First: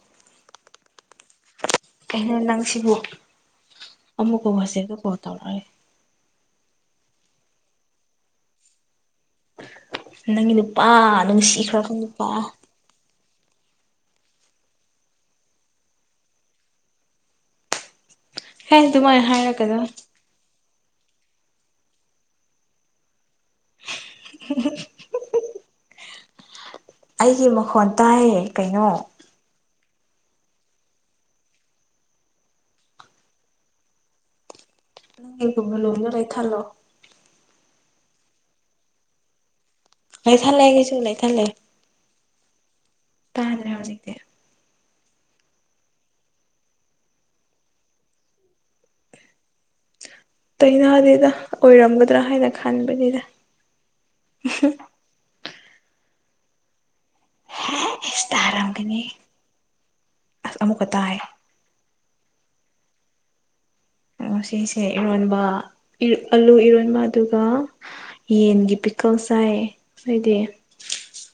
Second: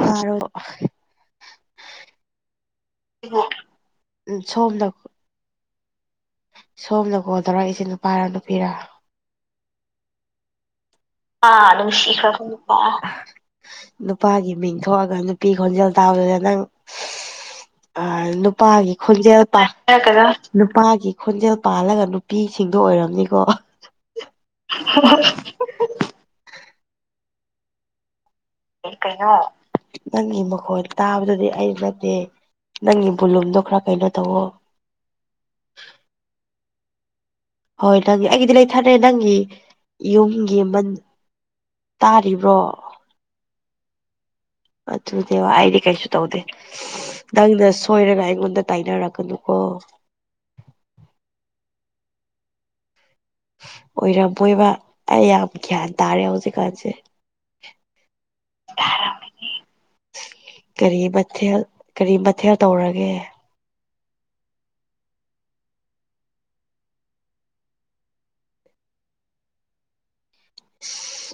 ꯍꯔꯣ [inaudible] ꯑꯩꯅ ꯅꯪꯁꯤꯕꯨ ꯎꯝ ꯑꯃꯨꯛꯀꯥꯎ ꯁꯣꯝꯅ ꯋꯥꯁꯦꯒ ꯀꯣꯜ ꯇꯧꯔꯛꯑꯒꯦ ꯁꯣꯝꯅ ꯀꯣꯜ ꯇꯧꯔꯛꯏꯁꯦ ꯅꯨꯄꯥꯔ ꯅꯨꯄꯤꯔꯥ ꯅꯪꯒꯤ ꯂꯨꯄꯥ ꯑꯥ ꯑꯗꯨꯁꯤ ꯅꯨꯄꯥꯒꯤ ꯃꯤꯡꯊꯣꯛꯑꯒ ꯅꯨꯄꯤ ꯈꯣꯟꯖꯦꯜ ꯇꯥꯗꯨꯗ ꯅꯪ ꯑ ꯍꯦ ꯅꯨꯄꯥꯒꯤ ꯑꯗꯨꯃꯥꯏꯅ ꯈꯣꯟꯖꯦꯜ ꯄꯥꯏ ꯍꯥꯏꯔꯛꯀꯅꯣ ꯅꯨꯄꯥꯒꯤ ꯈꯣꯟꯖꯦꯜ ꯄꯥꯜꯂꯒ ꯅꯨꯄꯤꯁꯤꯡꯗꯣ ꯑꯣꯏꯔꯝꯅꯤꯀꯣ ꯍ [inaudible] ꯑꯩꯒꯤ ꯃꯈꯣꯟ ꯇꯥꯏꯌꯦ ꯀꯩꯅꯣ ꯅꯪꯒꯤ ꯃꯈꯣꯟ ꯇꯥꯕꯗꯗꯤ ꯑꯩ ꯅꯠꯇꯦ ꯅꯪꯒꯤ ꯕꯨꯂꯨꯝꯗꯣ ꯈꯔ ꯀꯩꯅꯣ ꯇꯧꯋꯣ ꯨꯝ ꯂ ꯂꯩ ꯊꯜꯂꯣ [inaudible] ꯍꯣꯏ ꯅꯪꯒꯤ ꯑꯩꯒꯤꯗꯤ ꯂꯩꯊꯔꯦ ꯅꯪꯒꯤ ꯂꯩꯊꯠꯂꯦ ꯌꯨꯝꯒꯤ ꯃꯟ ꯑꯩꯒꯤꯁꯨ ꯂꯩꯊꯠꯂꯦ ꯇꯥꯔꯤꯕ꯭ꯔꯣ ꯇꯥꯗ꯭ꯔꯦ ꯍꯧꯗꯤ ꯑꯗꯨꯅꯦꯦꯕ ꯑꯩꯗꯤ ꯀꯩꯁꯨ ꯇꯧꯗꯦ ꯅꯪꯅ ꯁꯣꯏꯔꯒ ꯑꯩꯉꯣꯟꯗ ꯇꯥꯏꯅꯔꯛꯀꯅꯨꯀꯣ ꯇꯩꯅꯅꯥꯗꯗ ꯑꯣꯏꯔꯝꯒꯗ꯭ꯔꯥ ꯍꯥꯏꯅ ꯈꯟꯕꯅꯤꯗ ꯑꯣꯏꯔꯝꯕꯣꯏꯕ ꯑꯩ ꯌꯥꯝ ꯒ꯭ꯌꯥꯟ ꯇꯥꯔꯦ ꯍꯧꯖꯤꯛꯀꯥꯟꯁꯦ ꯁ ꯇꯔꯝꯒꯅꯤ ꯑꯁ ꯑꯃꯨꯛꯀ ꯀꯔꯤ ꯇꯥꯏ ꯃꯊꯦꯜ ꯀꯔꯤ ꯃꯊꯦꯜ ꯇꯧꯔꯒꯦ ꯁꯤꯁꯦ ꯏꯔꯣꯟꯕ ꯑꯂꯨ ꯏꯔꯣꯟꯕ ꯑꯗꯨꯒ ꯌꯦꯟꯒꯤ ꯄꯤꯀꯜ ꯆꯥꯏ ꯍꯥꯏꯗꯤ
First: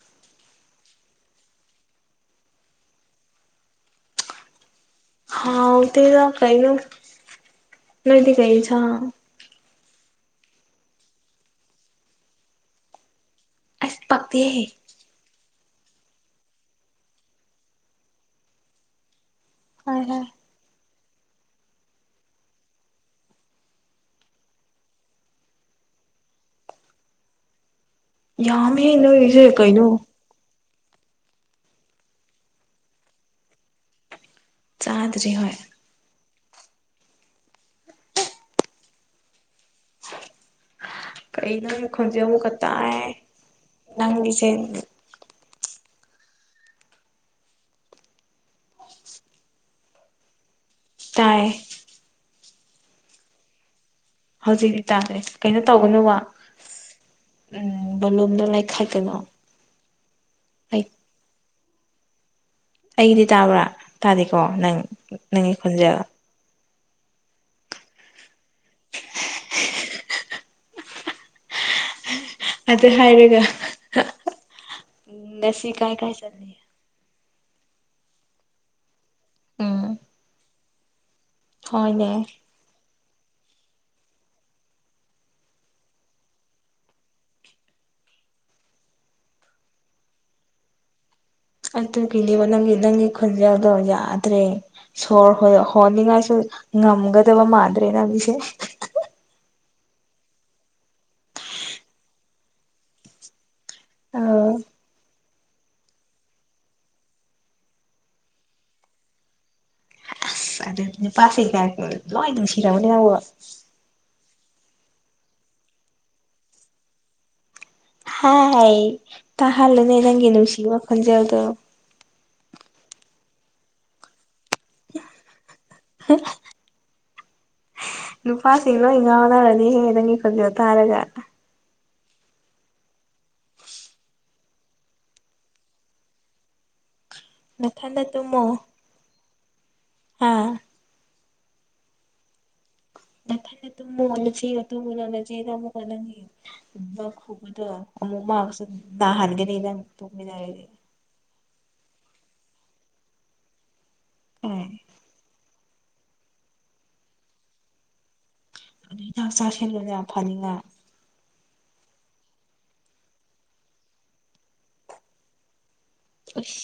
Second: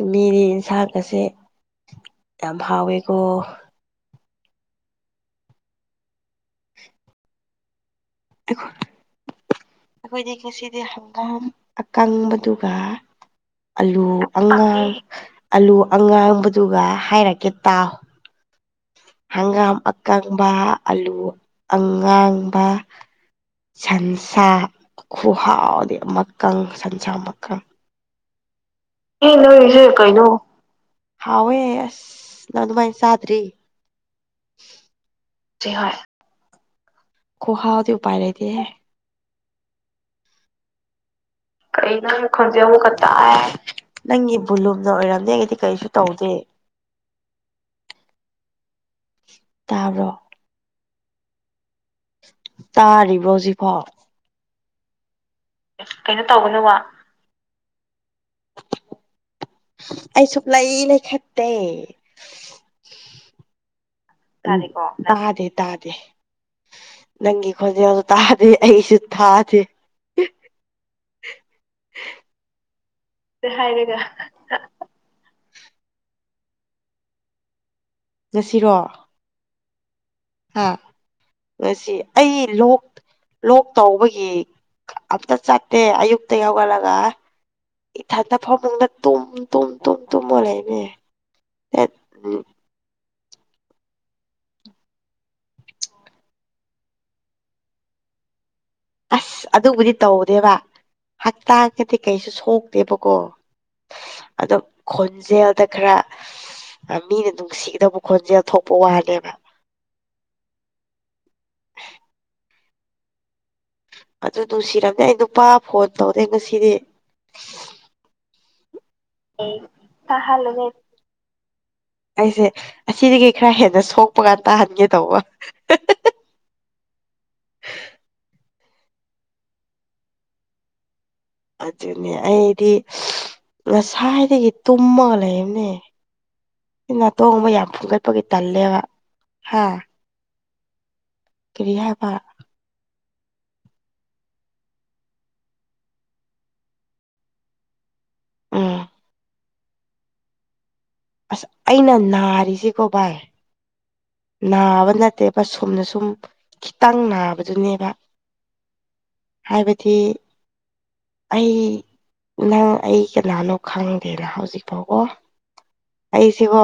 ꯑ ꯃꯤꯗꯤ ꯌꯦꯟꯁꯥꯡꯀꯁꯦ ꯌꯥꯝ ꯍꯥꯎꯋꯦꯀꯣ ꯍꯥꯎꯗꯤꯗ ꯀꯩꯅ ꯅꯣꯏꯗꯤ ꯀꯩ ꯑꯩꯈꯣꯏꯗꯤ ꯉꯁꯤꯗꯤ ꯍꯪꯒꯥꯝ ꯑꯀꯪꯕꯗꯨꯒ ꯑꯁ ꯑꯂꯨ ꯄꯛꯇꯦꯍꯦ ꯑꯉꯥꯡ ꯑꯂꯨ ꯑꯉꯥꯡꯕꯗꯨꯒ ꯍꯥꯏꯔꯛꯀꯦ ꯇꯥꯎ ꯍꯪꯒꯥꯝ ꯍꯣꯏ ꯍꯣꯏ ꯑꯀꯪꯕ ꯑꯂꯨ ꯑꯉꯥꯡꯕ ꯁꯟꯁꯥ ꯈꯨꯍꯥꯎꯗꯤ ꯑꯃꯀꯪ ꯁꯟꯁꯥ ꯑꯃꯀꯪ ꯌꯥꯝ ꯍꯦꯟꯅꯔꯤꯁꯦ ꯀꯩꯅꯣ ꯍꯥꯎꯋꯦ ꯑꯁ ꯅꯪ ꯑꯗꯨꯃꯥꯏꯅ ꯆꯥꯗ꯭ꯔꯤ ꯍꯣꯏ ꯈꯨꯍꯗꯤ ꯎꯄꯥꯏ ꯂꯩꯗꯤꯍꯦ [unintelligible] ꯀꯩꯅꯣꯒꯤ ꯀꯪ ꯈꯣꯟꯖꯦꯜ ꯑꯃꯨꯛꯀ ꯈꯪꯖꯦ ꯑꯃꯨ ꯈ ꯇꯥꯏ ꯅꯪꯒꯤ ꯅꯪꯒꯤꯁꯦ ꯕꯨꯂꯨꯝꯗ ꯑꯣꯏꯔꯝꯗꯦ ꯑꯩꯒꯗꯤ ꯀꯩꯁꯨ ꯇꯧꯗꯦ ꯇꯥꯕꯔꯣ ꯇꯥꯏꯌꯦ ꯇꯥꯔꯤꯕ꯭ꯔꯣ ꯍꯧꯖꯤꯛꯐꯥꯎ ꯍꯧꯖꯤꯛ ꯏꯇꯥꯥꯁꯦ ꯀꯩꯅꯣ ꯇꯧꯒꯅꯨꯕ ꯀꯩꯅꯣ ꯇꯧꯒꯅꯣꯕ ꯎꯝ ꯕꯂꯣꯝꯗ ꯂꯩꯥꯏꯈꯥꯏꯗꯅꯣ ꯑꯩ ꯆꯣꯄ ꯂꯩ ꯏ ꯂꯩ ꯈꯦꯠꯇꯦ ꯑꯩꯒꯤꯗꯤ ꯇꯥꯕ꯭ꯔꯥ ꯇꯥꯗꯦꯀꯣ ꯅꯪ ꯇꯥꯗꯦ ꯅꯪꯒꯤ ꯈꯣꯟꯖ ꯇꯥꯗꯦ ꯅꯪꯒꯤ ꯈꯣꯟꯖꯦꯜꯁꯨ ꯇꯥꯗꯦ ꯑꯩꯁꯨ ꯊꯥꯗꯦ ꯑꯗꯨ ꯍꯥꯏꯔꯒ ꯍꯥꯏꯔꯒ ꯉꯁꯤ ꯀꯥꯏ ꯀꯥꯏ ꯆꯠꯂꯤ ꯆꯁꯤꯔꯣ ꯎꯝ ꯑ ꯉꯁꯤ ꯍꯣꯏꯅꯦ ꯑꯩ ꯂꯣꯛ ꯂꯣꯛ ꯇꯧꯕꯒꯤ ꯑꯝꯇ ꯆꯠꯇꯦ ꯑꯌꯨꯛꯇ ꯍꯧꯒꯠꯂꯒ ꯏꯊꯟꯗ ꯐꯕꯨꯡꯗ ꯇꯨꯝ ꯇꯨꯝ ꯇꯨꯝ ꯇꯨꯝ ꯑꯣꯣꯂꯛꯅꯦ ꯑꯩ ꯑꯗꯨ ꯀꯤꯅꯦꯕ ꯅꯪꯒꯤ ꯅꯪꯒꯤ ꯈꯨꯣꯟꯖꯦꯜꯗꯣ ꯌꯥꯗ꯭ꯔꯦ ꯁꯣꯔ ꯍ ꯍꯣꯟꯅꯤꯡꯉꯥꯏꯁꯨ ꯉꯝꯒꯗꯕ ꯃꯥꯟꯗ꯭ꯔꯦꯅ ꯃꯤꯁꯦ ꯑꯁ ꯑꯗꯨꯕꯨꯗꯤ ꯇꯧꯗꯦꯕ ꯍꯛꯇꯥꯥꯡꯒꯗꯤ ꯀꯩꯁꯨ ꯁꯣꯛꯇꯦꯕꯀꯣ ꯑꯧ ꯑꯗ ꯈ ꯈꯣꯟꯖꯦꯜꯗ ꯈꯔ ꯃꯤꯅ ꯅꯨꯡꯁꯤꯒꯗꯕ ꯈꯣꯟꯖꯦꯜ ꯊꯣꯛꯄ ꯋꯥꯂꯦꯕ ꯑꯗ ꯄꯥꯁ ꯆꯩꯒ ꯂꯣꯏ ꯑꯗꯨ ꯁꯤꯔ ꯑꯃꯅꯦ ꯑꯕꯣ ꯑꯗꯨ ꯅꯨꯡꯁꯤꯔꯝꯅꯤ ꯑꯩ ꯅꯨꯄꯥ ꯐꯣꯟ ꯇꯧꯔꯦ ꯉꯁꯤꯗꯤ ꯍꯥꯏ ꯇ ꯍꯜꯂ ꯅ ꯅꯪꯒꯦꯅ ꯁꯤ ꯇꯥꯍꯜꯂꯨꯅꯦ ꯋꯥꯈꯣꯟ ꯆꯎꯗꯣ ꯑꯩꯁꯦ ꯑꯁꯤꯗꯒꯤ ꯈꯔ ꯍꯦꯟꯅ ꯁꯣꯛꯄ ꯀꯥꯟ ꯇꯥꯍꯟꯒꯦ ꯇꯧꯕ ꯍ ꯅꯨꯄꯥꯁꯤꯡ ꯂꯣꯏ ꯉꯥꯎꯅꯔꯗꯤꯍꯦ ꯅꯪꯒꯤ ꯐꯖꯣ ꯇꯥꯔꯒ ꯑꯗꯨꯅꯦ ꯑꯩꯗꯤ ꯉꯁꯥꯏꯗꯒꯤ ꯇꯨꯝꯃꯒ ꯂꯩꯕꯅꯦ ꯅꯥꯇꯣꯡꯕ ꯌꯥꯝ ꯅꯊꯟꯗ ꯐꯨꯝꯒꯠꯄꯒꯤ ꯇꯜꯂꯦꯕ ꯍꯥ ꯑꯥ ꯀꯔꯤ ꯍꯥꯏꯕ ꯅ ꯐ ꯇꯃꯟꯅꯣ ꯇꯃ ꯂꯅꯃ ꯀꯟꯅꯣ ꯈꯨꯗꯃꯛ ꯃꯥ ꯎꯝ ꯗꯗꯥ ꯍꯥꯜꯒꯅꯤ ꯊ ꯑꯁ ꯑꯩꯅ ꯅꯥꯔꯤꯁꯤꯀꯣ ꯚꯥꯏ ꯑꯦ ꯅꯥꯕ ꯅꯠꯇꯦꯕ ꯁꯣꯨꯝꯅ ꯁꯨꯝ ꯈꯤꯇꯪ ꯅꯥꯕꯗꯨꯅꯦꯕ ꯑꯗꯨ ꯍꯤꯗꯥꯛ ꯆꯥ ꯍꯥꯏꯕꯗꯤ ꯁꯦꯟꯗꯨꯅ ꯐꯅꯤꯅ ꯑꯩ ꯅꯪ ꯑꯩ ꯀꯅꯥꯅꯣ ꯈꯪꯗꯦꯅ ꯍꯧꯖꯤꯛ ꯐꯥꯎꯕꯣ ꯑꯩꯁꯤꯕꯣ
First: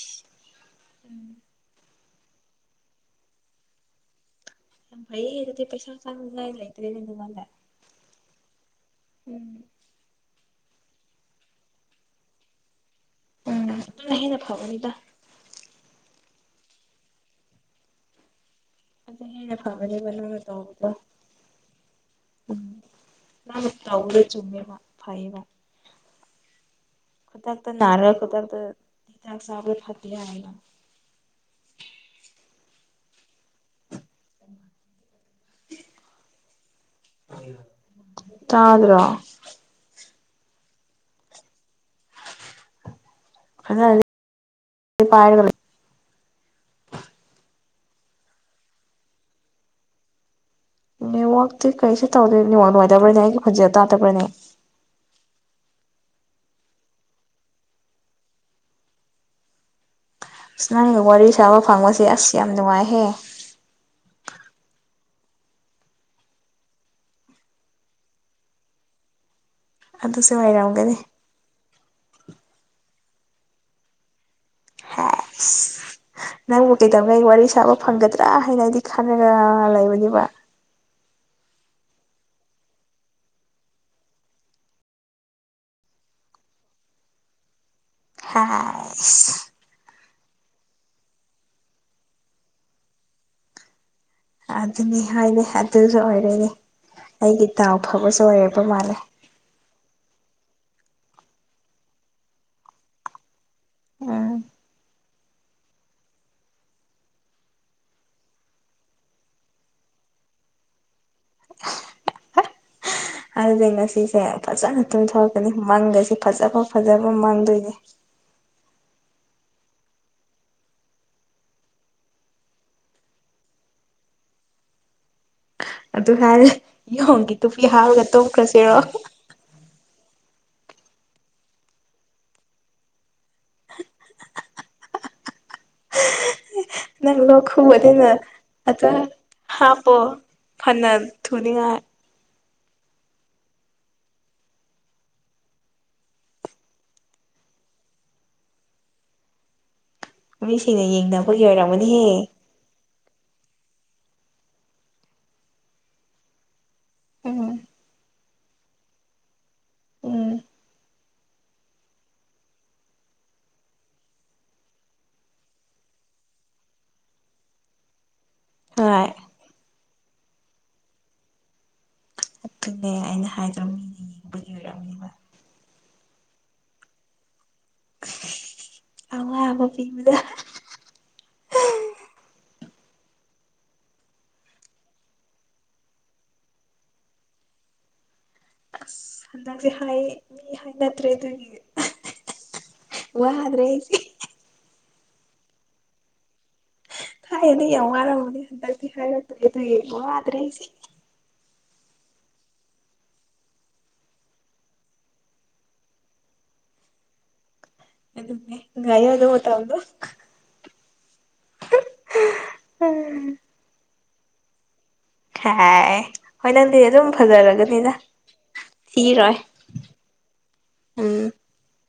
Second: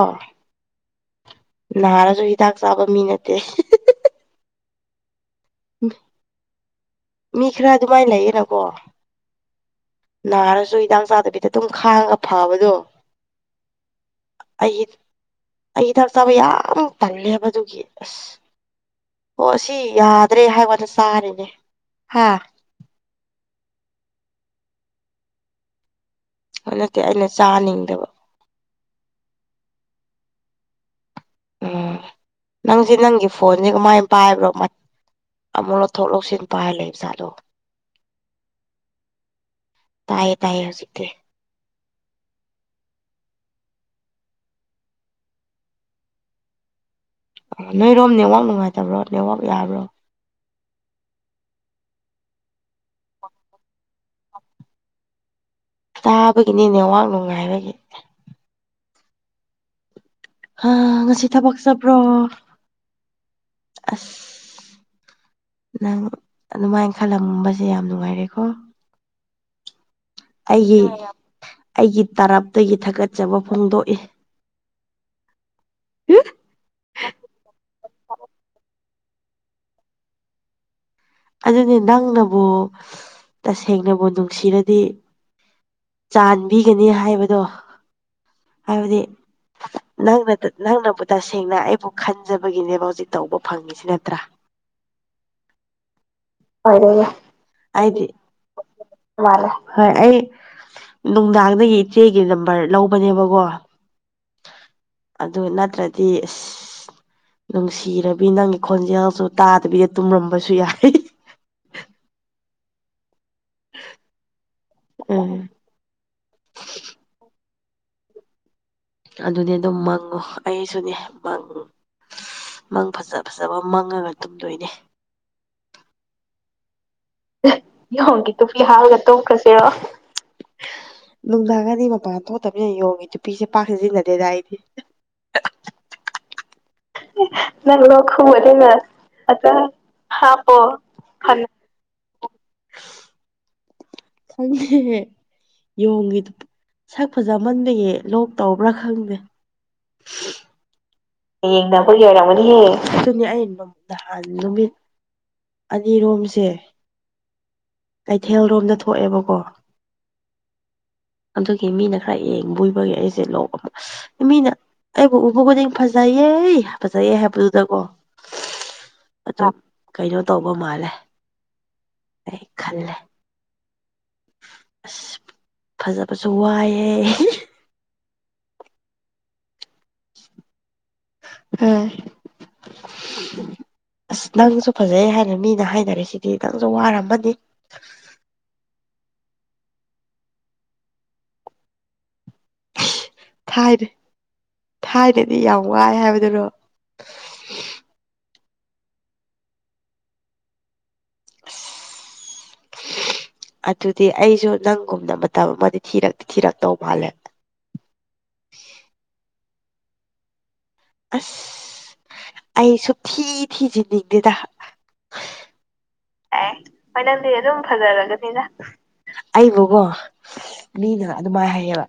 ꯎꯝ ꯅꯍꯥꯔꯁꯨ ꯍꯤꯗꯥꯛ ꯆꯥꯕ ꯃꯤ ꯅꯠꯇꯦ ꯩꯛꯇ ꯄꯩꯁ ꯏꯇꯂ ꯃꯤ ꯈꯔ ꯑꯗꯨꯃꯥꯏꯅ ꯂꯩꯌꯦꯅꯀꯣ ꯎꯝ ꯅꯥꯔꯁꯨ ꯍꯤꯗꯥꯛ ꯆꯥꯗꯕꯤꯗ ꯑꯗꯨꯝ ꯈꯥꯡꯉ ꯐꯕꯗꯣ ꯎꯝ ꯑꯗꯨꯅ ꯍꯦꯟꯅ ꯑꯌꯠ ꯐꯕꯅꯤꯗ ꯑꯩꯒꯤꯗꯥꯛ ꯆꯥꯕ ꯌꯥꯝ ꯄꯜꯂꯦꯕꯗꯨꯒꯤ ꯑꯁ ꯑꯗꯨ ꯍꯦꯟꯅ ꯑꯣ ꯁꯤ ꯐꯕꯅꯦꯕ ꯅꯪꯅ ꯌꯥꯗ꯭ꯔꯦ ꯍꯥꯏꯕꯗ ꯇꯧꯕꯗꯣ ꯆꯥꯔꯤꯅꯦ ꯍꯥ ꯃꯥꯅ ꯇꯥꯎꯕꯗ ꯆꯨꯝꯃꯦꯦꯕ ꯐꯩꯌꯦꯕ ꯍ ꯀꯦ ꯈꯨꯗꯛꯇ ꯅꯥꯔ ꯈꯨꯗꯛꯇ ꯤꯗꯥꯛ ꯆꯥꯕ꯭ꯔ ꯐꯠꯇꯦ ꯍꯥꯏꯅ ꯎꯝ ꯅꯪꯁꯦ ꯅꯪꯒꯤ ꯐꯣꯟꯁꯤꯦ ꯀꯃꯥꯏ ꯄꯥꯏꯕ꯭ꯔꯣ ꯑꯃꯨꯛ ꯂꯧꯊꯣꯛ ꯂꯧꯁꯤꯟ ꯄꯥꯏ ꯂꯩ ꯏꯆꯥꯥꯗꯣ ꯆ꯭ꯔꯣ ꯇꯥꯏꯌꯦ ꯇꯥꯏꯌꯦ ꯍꯧꯖꯤꯗꯤꯦ ꯑ ꯄꯒ ꯑ ꯅꯣꯏꯔꯣꯝ ꯅꯦꯠꯋꯥꯛ ꯅꯨꯡꯉꯥꯏꯇꯕ꯭ꯔꯣ ꯅꯦꯠꯋꯥꯛ ꯌꯥꯕ꯭ꯔꯣ ꯅꯦꯠꯋꯥꯛꯇꯤ ꯀꯔꯤꯁꯨ ꯇꯧꯗꯦ ꯅꯤꯋꯥꯛ ꯅꯨꯡꯉꯥꯏꯇꯕ꯭ꯔꯅꯦ ꯑꯩꯒꯤ ꯈꯨꯣꯟꯟꯖꯦꯜ ꯇꯥꯗꯕ꯭ꯔꯥꯅꯦ ꯇꯥꯕꯒꯤꯅꯤꯅꯦꯋꯥꯥꯛ ꯅꯨꯡꯉꯥꯏꯕꯒꯤ ꯍꯥ ꯏꯁꯅꯪꯒ ꯋꯥꯔꯤ ꯉꯁꯤ ꯊꯕꯛ ꯁꯥꯕ ꯆꯠꯄ꯭ꯔꯣ ꯐꯪꯕꯁꯦ ꯑꯁ ꯌꯥꯝ ꯅꯨꯡꯉꯥꯏꯍꯦ ꯑꯁ ꯅꯪ ꯑꯗꯨꯃꯥꯏꯅ ꯈꯜꯂꯝꯕꯁꯦ ꯌꯥꯝ ꯅꯨꯡꯉꯥꯏꯔꯦꯀꯣ ꯑꯗꯨꯁꯨ ꯑꯩꯒꯤ ꯑꯣꯏꯔꯝꯒꯅꯤ ꯑꯩꯒꯤ ꯇꯔꯞꯇꯒꯤ ꯊꯥꯒꯠꯆꯕ ꯐꯣꯡꯗꯣꯛꯏ ꯍꯦꯁ [inaudible] ꯅꯪꯕꯨ ꯀꯩꯗꯧꯅ ꯑꯩ ꯋꯥꯔꯤ ꯁꯥꯕ ꯐꯪꯒꯗ꯭ꯔꯥ ꯍꯥꯏꯅ ꯑꯩꯗꯤ ꯈꯅꯔ ꯂꯩꯕꯅꯦꯕ ꯑꯗꯨꯅꯤ ꯅꯪꯅꯕꯨ ꯇꯁꯦꯡꯅꯕꯨ ꯅꯨꯡꯁꯤꯔꯗꯤ ꯆꯥꯟꯕꯤꯒꯅꯤ ꯍꯥꯏꯕꯗꯣ ꯍꯥꯏꯕꯗꯤ ꯍꯥꯏꯁ ꯅꯪꯅ ꯅꯪꯅꯕꯨ ꯇꯁꯦꯡꯅ ꯑꯩꯕꯨ ꯈꯟꯖꯕꯒꯤꯅꯦꯕ ꯍꯧꯖꯤꯛ ꯇꯧꯕ ꯐꯪꯉꯤꯁꯤ ꯅꯠꯇ꯭ꯔꯥ ꯑꯗꯨꯅꯤ ꯍꯥꯏꯅꯤ ꯑꯗꯨꯁꯨ ꯑꯣꯏꯔꯦꯅꯦ ꯑꯣꯏꯔꯦ ꯑꯩꯒꯤ ꯇꯥꯎ ꯐꯕꯁꯨ ꯑꯣꯏꯔꯛꯄ ꯃꯥꯜꯂꯦ ꯋꯥꯂꯦ ꯍꯣꯏ ꯑꯩ ꯅꯨꯡꯗꯥꯡꯗꯒꯤ ꯏꯆꯦꯒꯤ ꯅꯝꯕꯔ ꯂꯧꯕꯅꯦꯕꯀꯣ ꯎꯝ ꯑꯗꯨ ꯅꯠꯇ꯭ꯔꯗꯤ ꯑꯁ ꯅꯨꯡꯁꯤꯔꯕꯤ ꯅꯪꯒꯤ ꯈꯣꯟꯖꯦꯜꯁꯨ ꯇꯥꯗꯕꯤꯗ ꯇꯨꯝꯔꯝꯕꯁꯨ ꯌꯥꯏ ꯑꯗꯨꯗꯩꯩ ꯁꯤꯁꯦ ꯐꯖꯅ ꯎꯝ ꯇꯨꯝꯊꯣꯔꯛꯀꯅꯤ ꯃꯪꯒꯁꯤ ꯐꯖꯕ ꯐꯖꯕ ꯃꯪꯗꯣꯏꯅꯦ ꯑꯗꯨꯗꯤ ꯑꯗꯨꯝ ꯃꯪꯉꯨ ꯑꯩꯁꯨꯅꯦ ꯃꯪꯉ ꯃꯪ ꯐꯖ ꯐꯖꯕ ꯃꯪꯉꯒ ꯇꯨꯝꯗꯣꯏꯅꯦ ꯑꯗꯨ ꯍꯥꯏꯔꯦ [unintelligible] ꯍꯥꯞꯔꯒ ꯌꫭꯡꯒꯤ [unintelligible] ꯇꯨꯝꯈ꯭ꯔꯁꯤꯔꯣ ꯇꯣꯛꯈ꯭ꯔꯁꯤꯔꯣ ꯅꯨꯡꯗꯥꯡꯒꯗꯤ ꯃꯄꯥꯟ ꯊꯣꯛꯇꯕꯅꯤꯅ ꯌꫭꯡꯉꯤ ꯅꯨꯄꯤꯁꯦ ꯄꯥꯛ ꯁꯤꯖꯤꯟꯅꯗꯦꯗ ꯑꯩꯗꯤ ꯅꯪ ꯂꯣ ꯅꯪ ꯂꯣꯛ ꯈꯨꯨꯗꯤꯡꯅ ꯑ ꯈꯨꯕꯗꯨꯅ ꯑꯝꯇ ꯍꯥꯞꯄꯣ ꯍꯥꯞꯄꯣ ꯐꯅ ꯐꯅ ꯊꯨꯅꯤꯉꯥꯏ [unintelligible] ꯁꯛ ꯐꯖꯃꯟꯕꯌꯦ ꯂꯣꯛ ꯇꯧꯕ꯭ꯔꯥ ꯈꯪꯗꯦ ꯃꯁꯤ ꯂꯩꯗꯝ ꯍꯌꯦꯡꯗ ꯑꯩꯈꯣꯏ ꯌꯔꯝꯒꯅꯤꯍꯦ ꯑꯗꯨ ꯅꯍꯥꯟ ꯅꯨꯃꯤꯠ ꯑꯅꯤꯔꯣꯝꯁꯦ ꯎꯝ ꯀꯩꯊꯦꯜ ꯔꯣꯝꯗ ꯊꯣꯛꯑꯦꯕꯀꯣ ꯎꯝ ꯑꯗꯨꯒꯤ ꯃꯤꯅ ꯈꯔ ꯌꯦꯡꯕꯣꯏꯕꯒꯤ ꯑꯩꯁꯦ [unintelligible] ꯃꯤꯅ ꯑꯩꯕꯨ ꯎꯕꯗꯤꯡ ꯐꯖꯩꯌꯦ ꯐꯖꯩꯌꯦ ꯍꯥꯏꯕꯗꯨꯗꯀꯣ ꯍꯣꯏ ꯀꯩꯅꯣ ꯇꯧꯕ ꯃꯥꯜꯂꯦ ꯑꯩ ꯑꯗꯨꯂꯦ ꯈꯜꯂꯦ ꯑꯩꯅ ꯍꯥꯏꯗ꯭ꯔꯝꯃꯤ ꯑꯁ ꯐꯖꯕꯁꯨ ꯋꯥꯏꯑꯦ [unintelligible] [unintelligible] ꯑꯁ ꯅꯪꯁꯨ ꯐꯖꯩ ꯍꯥꯏꯅ ꯃꯤꯅ ꯍꯥꯏꯅꯔꯦ ꯁꯤꯗꯤ ꯅꯪꯁꯨ ꯋꯥꯔꯝꯃꯅꯤ ꯑꯁ ꯍꯟꯗꯛꯁꯦ ꯍꯥꯏ ꯃꯤ ꯍꯥꯏꯅꯗ꯭ꯔꯦ ꯑꯗꯨꯒꯤ ꯋꯥꯗ꯭ꯔꯦ ꯊꯥꯏꯅ ꯑꯩꯁꯦ ꯊꯥꯏꯅꯗꯤ ꯌꯥꯝ ꯋꯥꯏ ꯍꯥꯏꯕꯗꯨꯅꯣ [inaudible] ꯗꯛꯇꯤ ꯍꯥꯏꯔꯛꯇ꯭ꯔꯦ ꯑꯗꯨꯡ ꯋꯥꯗ꯭ꯔꯦ ꯑꯩꯁꯦ ꯑꯁ ꯑꯗꯨꯗꯤ ꯑꯩꯁꯨ ꯅꯪꯒꯨꯝꯅ ꯃꯇꯝ ꯑꯃꯗꯤ ꯊꯤꯔꯛꯇꯤ ꯊꯤꯔꯛꯇꯧ ꯃꯥꯜꯂꯦ ꯑꯗꯨꯃꯦ ꯉꯥꯏ ꯌꯥ ꯑꯗꯨ ꯑꯁ ꯑꯩ ꯁꯨꯝꯊꯤ ꯊꯤꯖꯤꯟꯅꯤꯡꯗꯦꯗ ꯍꯥꯏ ꯑꯦ ꯅꯪꯗꯤ ꯍꯣꯏ ꯑꯗꯨꯝ ꯅꯪꯗꯤ ꯑꯗꯨꯝ ꯐꯖꯔꯒꯅꯤꯗ ꯐꯖꯔꯒꯅꯤꯅ ꯊꯤꯔꯣꯏ ꯑꯩꯕꯨꯀꯣ ꯃꯤꯅ ꯎꯝ ꯑꯗꯨꯃꯥꯏꯅ ꯍꯥꯏꯌꯦꯕ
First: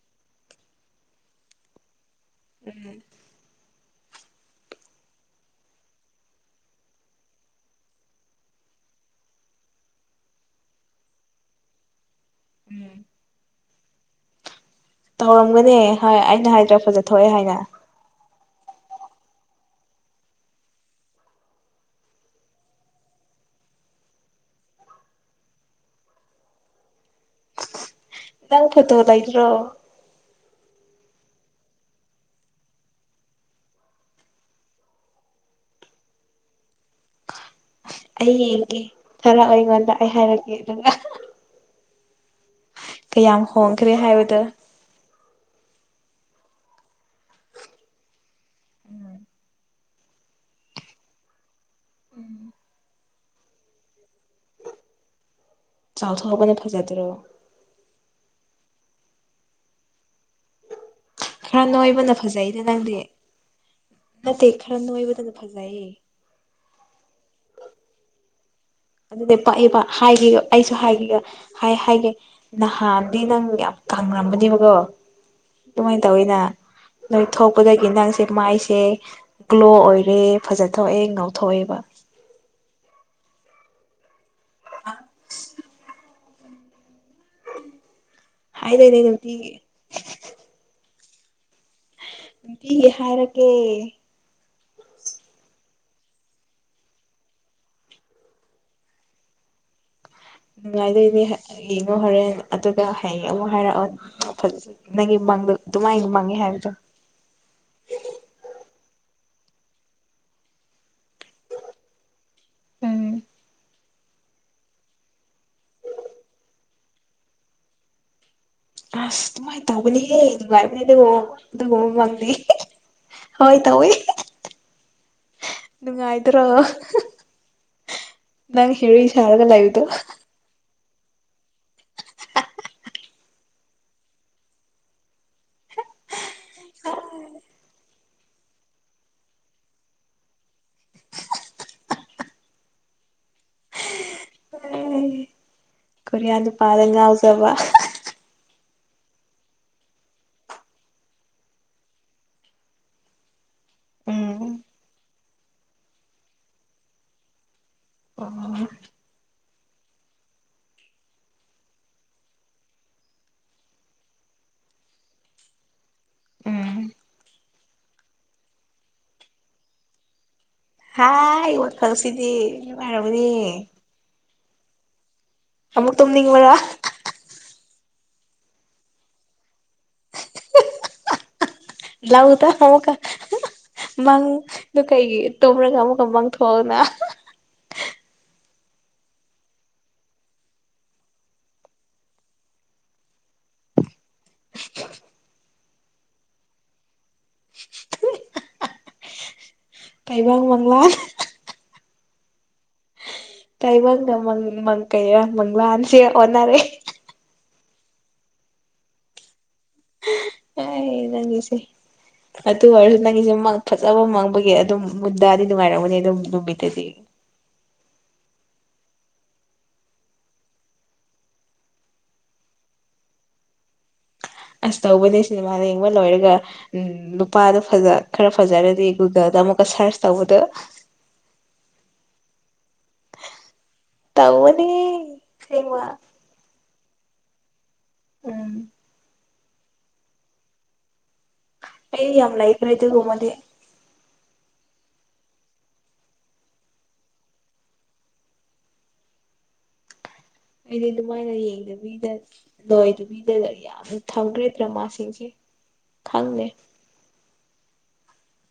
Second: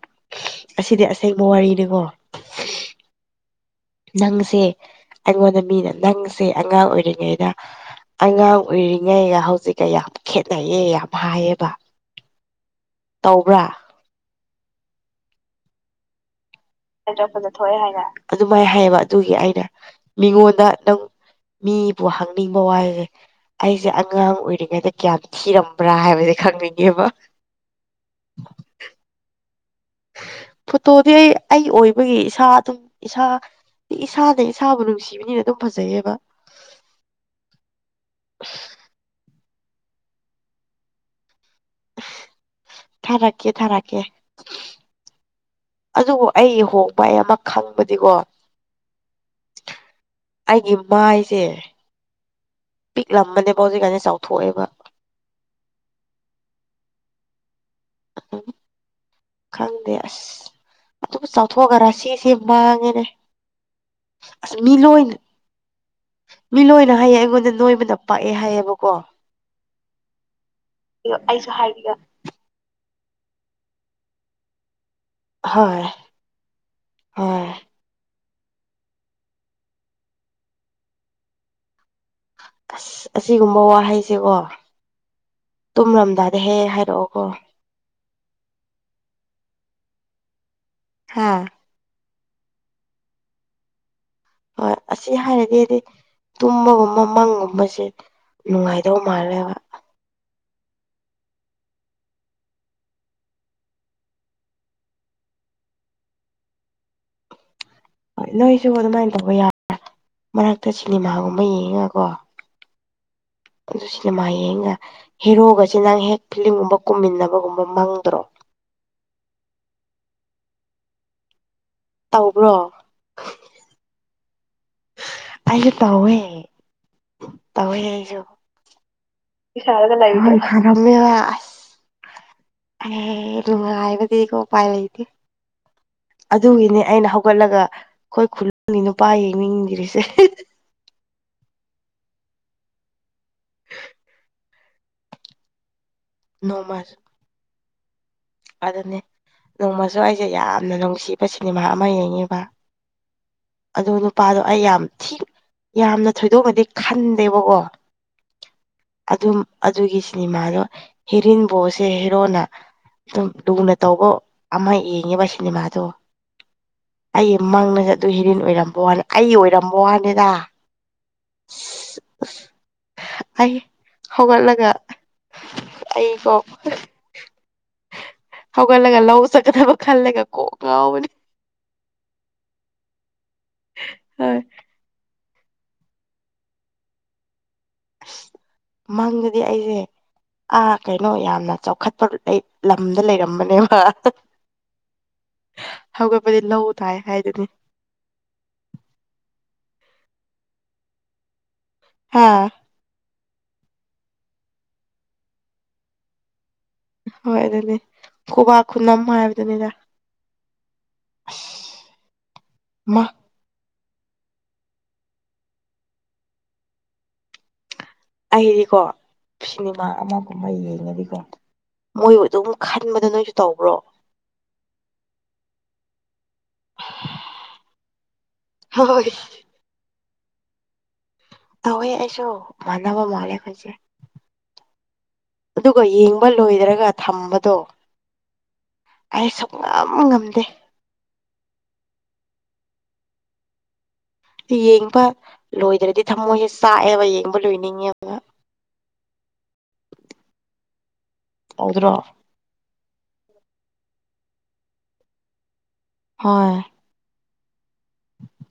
ꯑꯁꯤꯗꯤ ꯑꯁꯦꯡꯕ ꯋꯥꯔꯤꯅꯤꯀꯣ ꯎꯝ ꯅꯪꯁꯦ ꯑꯩꯉꯣꯟꯗ ꯃꯤꯅ ꯅꯪꯁꯦ ꯑꯉꯥꯡ ꯑꯣꯏꯔꯤꯉꯩꯗ ꯑꯉꯥꯡ ꯑꯣꯏꯔꯤꯉꯩꯒ ꯍꯧꯖꯤꯛꯀ ꯌꯥꯝ ꯈꯦꯠꯅꯩꯌꯦ ꯌꯥꯝ ꯍꯥꯏꯌꯦꯕ ꯇꯧꯕ꯭ꯔꯥ ꯇꯧꯔꯝꯒꯅꯤ ꯑꯩꯅ ꯍꯥꯏꯗꯔ ꯊꯣꯛꯑꯦ ꯍꯥꯏꯅ ꯑꯗꯨꯃꯥꯏꯅ ꯍꯥꯏꯌꯦꯕ ꯑꯗꯨꯒꯤ ꯑꯩꯅ ꯃꯤꯉꯣꯟꯗ ꯅꯪ ꯃꯤꯕꯨ ꯍꯪꯅꯤꯡꯕ ꯋꯥꯏꯁꯦ ꯑꯩꯁꯦ ꯑꯉꯥꯡ ꯑꯣꯏꯔꯤꯉꯩꯗ ꯀꯌꯥꯝ ꯊꯤꯔꯝꯕ꯭ꯔꯥ ꯍꯥꯏꯕꯁꯦ ꯈꯪꯅꯤꯡꯉꯦꯕ ꯅꯪ ꯐꯣꯇꯣ ꯂꯩꯗ꯭ꯔꯣ ꯐꯣꯇꯣꯗꯤ ꯑꯩ ꯑꯩ ꯑꯣꯏꯕꯒꯤ ꯏꯁꯥ ꯑꯗꯨꯝ ꯏꯁꯥ ꯏꯁꯥꯅ ꯏꯁꯥꯕꯨ ꯅꯨꯡꯁꯤꯕꯅꯤꯅ ꯑꯗꯨꯝ ꯐꯖꯩꯌꯦꯕ ꯑꯩ ꯌꯦꯡꯒꯦ ꯊꯥꯔꯛꯑꯣ ꯑꯩꯉꯣꯟꯗ ꯑꯩ ꯍꯥꯏꯔꯛꯀꯦ ꯑꯗꯨꯒ ꯀꯌꯥꯝ ꯊꯥꯔꯛꯀꯦ ꯍꯣꯡꯈ꯭ꯔꯦ ꯊꯥꯔꯛꯀꯦ ꯍꯥꯏꯕꯗ ꯑꯗꯨꯕꯨ ꯑꯩ ꯍꯣꯡꯕ ꯑꯩ ꯑꯃ ꯈꯪꯕꯗꯤꯀꯣ ꯑꯩꯒꯤ ꯃꯥꯏꯁꯦ ꯎꯝ [inaudible] ꯄꯤꯛꯂꯝꯕꯅꯦꯕ ꯍꯧꯖꯤꯛꯀꯥꯟꯗꯤ ꯆꯥꯎꯊꯣꯛꯑꯦꯕ ꯆꯥꯎꯊꯣꯛꯑꯕꯅ ꯐꯖꯗ꯭ꯔꯣ ꯎꯝ ꯈꯪꯗꯦ ꯑꯥꯁ ꯑꯗꯨꯝ ꯈꯔ ꯆꯥꯎꯊꯣꯛꯑꯒꯔꯥ ꯅꯣꯏꯕꯅ ꯔꯥꯁꯤꯁꯦ ꯐꯖꯩꯗ ꯅꯪꯗꯤ ꯃꯥꯡꯉꯦꯅꯦ ꯅꯠꯇꯦ ꯑꯁ ꯃꯤ ꯈꯔ ꯂꯣꯏꯅ ꯅꯣꯏꯕꯅ ꯐꯖꯩꯌꯦ ꯃꯤ ꯂꯣꯏꯅ ꯍꯥꯏꯌꯦ ꯑꯩꯉꯣꯟꯗ ꯅꯣꯏꯕꯅ ꯄꯥꯛꯑꯦ ꯍꯥꯏꯌꯦꯕꯀꯣ ꯑꯗꯨꯗꯤ ꯄꯥꯛꯏꯕ ꯍꯥꯏꯔ ꯑꯩꯁꯨ ꯍꯥꯏꯒꯦ ꯑꯩꯁꯨ ꯍꯥꯏ ꯍꯥꯏꯕꯤꯒ ꯍꯥꯏꯒꯦ ꯅꯍꯥꯟꯗꯤ ꯅꯪ ꯌꯥꯝ ꯀꯪꯉꯝꯕꯅꯦꯕꯀꯣ ꯍꯣꯏ ꯑꯗꯨꯃꯥꯏꯅ ꯇꯧꯋꯤꯅ ꯅꯣꯏ ꯍꯣꯏ ꯊꯣꯛꯄꯗꯒꯤ ꯅꯪꯁꯦ ꯃꯥꯏꯁꯦ ꯒ꯭ꯂꯣ ꯑꯣꯏꯔꯦ ꯐꯖꯊꯣꯛꯑꯦ ꯉꯧꯊꯣꯛꯑꯦꯕ ꯑꯁ ꯑꯁꯤꯒꯨꯝꯕ ꯋꯥꯍꯩꯁꯤꯀꯣ ꯇꯨꯝꯔꯝꯗꯥꯏꯗ ꯍꯦꯛ ꯍꯥꯏꯔꯛꯑꯣ ꯀꯣ ꯍꯥꯏꯗꯣꯏꯅꯦ ꯅꯨꯡꯇꯤꯒꯤ ꯍꯥꯥ ꯅꯨꯡꯇꯤꯒꯤ ꯍꯥꯏꯔꯒꯦ ꯍꯣꯏ ꯑꯁꯤ ꯍꯥꯏꯔꯒꯦꯗꯤ ꯇꯨꯝꯕꯒꯨꯝꯕ ꯃꯪꯒꯨꯝꯕꯁꯦ ꯅꯨꯡꯉꯥꯏꯗꯧ ꯃꯥꯜꯂꯦꯕ ꯅꯨꯡꯉꯥꯏꯗꯣꯏꯅꯦ ꯌꯦꯡꯉꯣ ꯍꯣꯔꯦꯟ ꯑꯗꯨꯒ ꯍꯌꯦꯡ ꯑꯃꯨꯛ ꯍꯥꯏꯔꯛꯑꯣ ꯅ ꯐꯖ ꯅꯪꯒꯤ ꯃꯡꯗꯣ ꯑꯗꯨꯃꯥꯏꯅ ꯃꯡꯉꯦ ꯍꯥꯏꯕꯗꯣ ꯍꯣꯏ ꯅꯣꯏꯁꯨ ꯑꯗꯨꯃꯥꯏꯅ ꯇꯧꯕ ꯌꯥꯕ꯭ꯔꯥ ꯃꯔꯛꯇ ꯁꯤꯅꯦꯃꯥꯒꯨꯝꯕ ꯌꯦꯡꯉꯀꯣ ꯎꯝ ꯑꯗꯨ ꯁꯤꯅꯦꯃꯥ ꯌꯦꯡꯉꯒ ꯍꯦꯔꯣꯒꯁꯦ ꯅꯪ ꯍꯦꯛ ꯐꯤꯂꯝꯒꯨꯝꯕ ꯀꯨꯝꯃꯤꯟꯅꯕꯒꯨꯝꯕ ꯃꯪꯗ꯭ꯔꯣ ꯑꯁ ꯑꯗꯨꯃꯥꯏꯅ ꯇꯧꯕꯅꯤꯍꯦ ꯅꯨꯡꯉꯥꯏꯕꯅꯦ ꯑꯗꯨꯒ ꯑꯗꯨꯒ ꯃꯪꯗꯤ ꯇꯧꯕ꯭ꯔꯣ ꯍꯣꯏ ꯇꯧꯏ ꯑꯩꯁꯨ ꯇꯧꯋꯦ ꯇꯧꯋꯦꯅꯦ ꯑꯩꯁꯨ ꯅꯪ ꯍꯦꯔꯣꯏꯟ ꯁꯥꯔꯒ ꯋꯥꯔꯤ ꯂꯩꯕꯗꯣ ꯁꯥꯔꯒ ꯂꯩꯕꯔꯣ ꯁꯥꯔꯝꯃꯦꯕ ꯑꯦ ꯅꯨꯡꯉꯥꯏꯕꯗꯤ ꯀꯣ ꯎꯄꯥꯏ ꯂꯩꯇꯦ ꯑꯗꯨꯒꯤꯅꯦ ꯑꯩꯅ ꯍꯧꯒꯠꯂꯒ ꯑꯩꯈꯣꯏ ꯈꯨꯜꯒꯤ ꯅꯨꯄꯥ ꯌꯦꯡꯅꯤꯡꯗꯔꯤꯁꯦ ꯀꯣꯔꯤꯌꯥ ꯅꯨꯄꯥꯗ ꯅꯣꯡꯃꯁꯨ ꯉꯥꯎꯖꯕ ꯑꯗꯨꯅꯦ ꯅꯣꯡꯃꯁꯨ ꯑꯩꯁꯦ ꯌꯥꯝꯅ ꯅꯨꯡꯁꯤꯕ ꯁꯤꯅꯦꯃꯥ ꯑꯃ ꯌꯦꯡꯉꯤꯕ ꯑꯗꯣ ꯅꯨꯄꯥꯗꯣ ꯎꯝ ꯑꯩ ꯌꯥꯝ ꯊꯤ ꯌꯥꯝꯅ ꯊꯣꯏꯗꯣꯛꯅꯗꯤ ꯈꯟꯗꯦꯕꯀꯣ ꯑꯣ ꯑꯗꯨꯝ ꯑꯗꯨꯒꯤ ꯁꯤꯅꯦꯃꯥꯗꯣ ꯍꯦꯔꯤꯟꯕꯣꯁꯦ ꯍꯦꯔꯣꯅ ꯑꯗꯨꯝ ꯂꯨꯅ ꯇꯧꯕ ꯑꯃ ꯌꯦꯡꯉꯤꯕ ꯁꯤꯅꯦꯃꯥꯗꯣ ꯎꯝ ꯑꯩ ꯃꯪꯅꯁꯦ ꯑꯗꯨ ꯍꯦꯔꯤꯦꯟ ꯑꯣꯏꯔꯝꯕ ꯋꯥꯅꯤ ꯑꯩ ꯑꯣꯏꯔꯝꯕ ꯋꯥꯅꯤꯗ ꯍꯥꯥ ꯑꯩ ꯍꯧꯒꯠꯂꯒ ꯑꯃꯨꯛ ꯑꯩꯕꯨ ꯇꯨꯝꯅꯤꯡꯕꯔꯥ ꯍꯧꯒꯠꯂꯒ ꯂꯧ ꯆꯠꯀꯗꯕ ꯈꯜꯂꯒ ꯀꯣꯛ ꯉꯥꯎꯕꯅꯤ ꯂꯎ ꯇ ꯍꯃꯨ ꯀ ꯃꯥꯪ ꯍꯣꯏ ꯅ ꯀꯩ ꯇꯨꯝꯔꯒ ꯑꯃꯨꯛꯀ ꯄꯥꯡꯊꯣꯛꯑꯑꯣꯅ ꯑꯁ ꯃꯪꯒꯗꯤ ꯑꯩꯁꯦ ꯑꯥ ꯀꯩꯅꯣ ꯌꯥꯝꯅ ꯆꯥꯎꯈꯠꯄ ꯂꯝꯗ ꯂꯩꯔꯝꯕꯅꯦꯕ ꯍꯧꯒꯠꯄꯗꯤ ꯂꯧ ꯇꯥꯏ ꯍꯥꯏꯗꯨꯅꯤ ꯀꯥꯏꯕꯡ ꯃꯪꯂꯂꯥ ꯍꯥꯥ ꯇꯥꯏꯕꯪꯅ ꯃꯪ ꯃꯪ ꯀꯩꯔ ꯃꯪ ꯂꯥꯟꯁꯦ ꯑꯣꯟꯅꯔꯦ ꯍꯣꯏ ꯑꯗꯨꯗꯤ ꯈꯨꯕꯥꯥꯛ ꯈꯨꯅꯝ ꯍꯥꯏꯕꯗꯨꯅꯤꯗ ꯁꯦ ꯑꯁ ꯑ ꯑꯗꯨꯨ ꯋꯥꯔꯁꯨ ꯃꯥ ꯅꯤꯁꯦ ꯃ ꯐꯖꯕ ꯃꯥꯡꯕꯒꯤ ꯑꯗꯨꯝ ꯃꯨꯟꯗꯥꯗꯤ ꯅꯨꯡꯉꯥꯏꯔꯝꯃꯅꯤ ꯑꯗꯨꯝ ꯅꯨꯃꯤꯠꯇꯗꯤ ꯑꯩꯗꯤꯀꯣ ꯁꯤꯅꯦꯃꯥ ꯑꯃꯒꯨꯝꯕ ꯌꯦꯡꯉꯗꯤꯀꯣ ꯃꯣꯏ ꯑꯗꯨꯝ ꯈꯟꯕꯗꯣ ꯅꯣꯏꯁꯨ ꯇꯧꯕ꯭ꯔꯣ ꯑꯁ ꯇꯧꯕꯅꯦ ꯁꯤꯅꯦꯃꯥ ꯂꯦꯡꯕ ꯂꯣꯏꯔꯒ ꯅꯨꯄꯥꯗꯣ ꯐꯖ ꯈꯔ ꯐꯖꯔꯗꯤ ꯍꯣꯏ ꯒꯨꯒꯜꯗ ꯑꯃꯨꯛꯀ ꯁꯔꯁ ꯇꯧꯕꯗ ꯇꯧꯋꯦ ꯑꯩꯁꯨ ꯃꯥꯟꯅꯕ ꯃꯥꯜꯂꯦ ꯐꯁꯦ ꯇꯧꯕꯅꯦ ꯑꯁꯦꯡꯕ ꯑꯗꯨꯒ ꯌꯦꯡꯕ ꯂꯣꯏꯗ꯭ꯔꯒ ꯊꯝꯕꯗꯣ ꯎꯝ ꯑꯩ ꯁꯨ ꯉꯝ ꯉꯝꯗꯦ ꯑꯩꯔꯤ ꯌꯥꯝ ꯂꯥꯏ ꯔꯥꯏꯠꯇ ꯔꯣ ꯃ ꯌꯦꯡꯕ ꯂꯣꯏꯗ꯭ꯔꯗꯤ ꯊꯃꯣꯏꯁꯦ ꯆꯥꯛꯑꯦꯕ ꯌꯦꯡꯕ ꯂꯣꯏꯅꯤꯡꯉꯦꯕ [inaudible] ꯑꯩꯗꯤ ꯑꯗꯨꯃꯥꯏꯅ ꯇꯧꯗ꯭ꯔꯣ ꯌꯦꯡꯗꯕꯤꯗ ꯅꯣꯏꯗꯨꯕꯤꯗꯗ ꯌꯥꯝꯅ ꯊꯝꯈ꯭ꯔꯦ ꯗ꯭ꯔꯃꯥꯁꯤꯡꯁꯦ ꯈꯪꯉꯦ ꯍꯣꯏ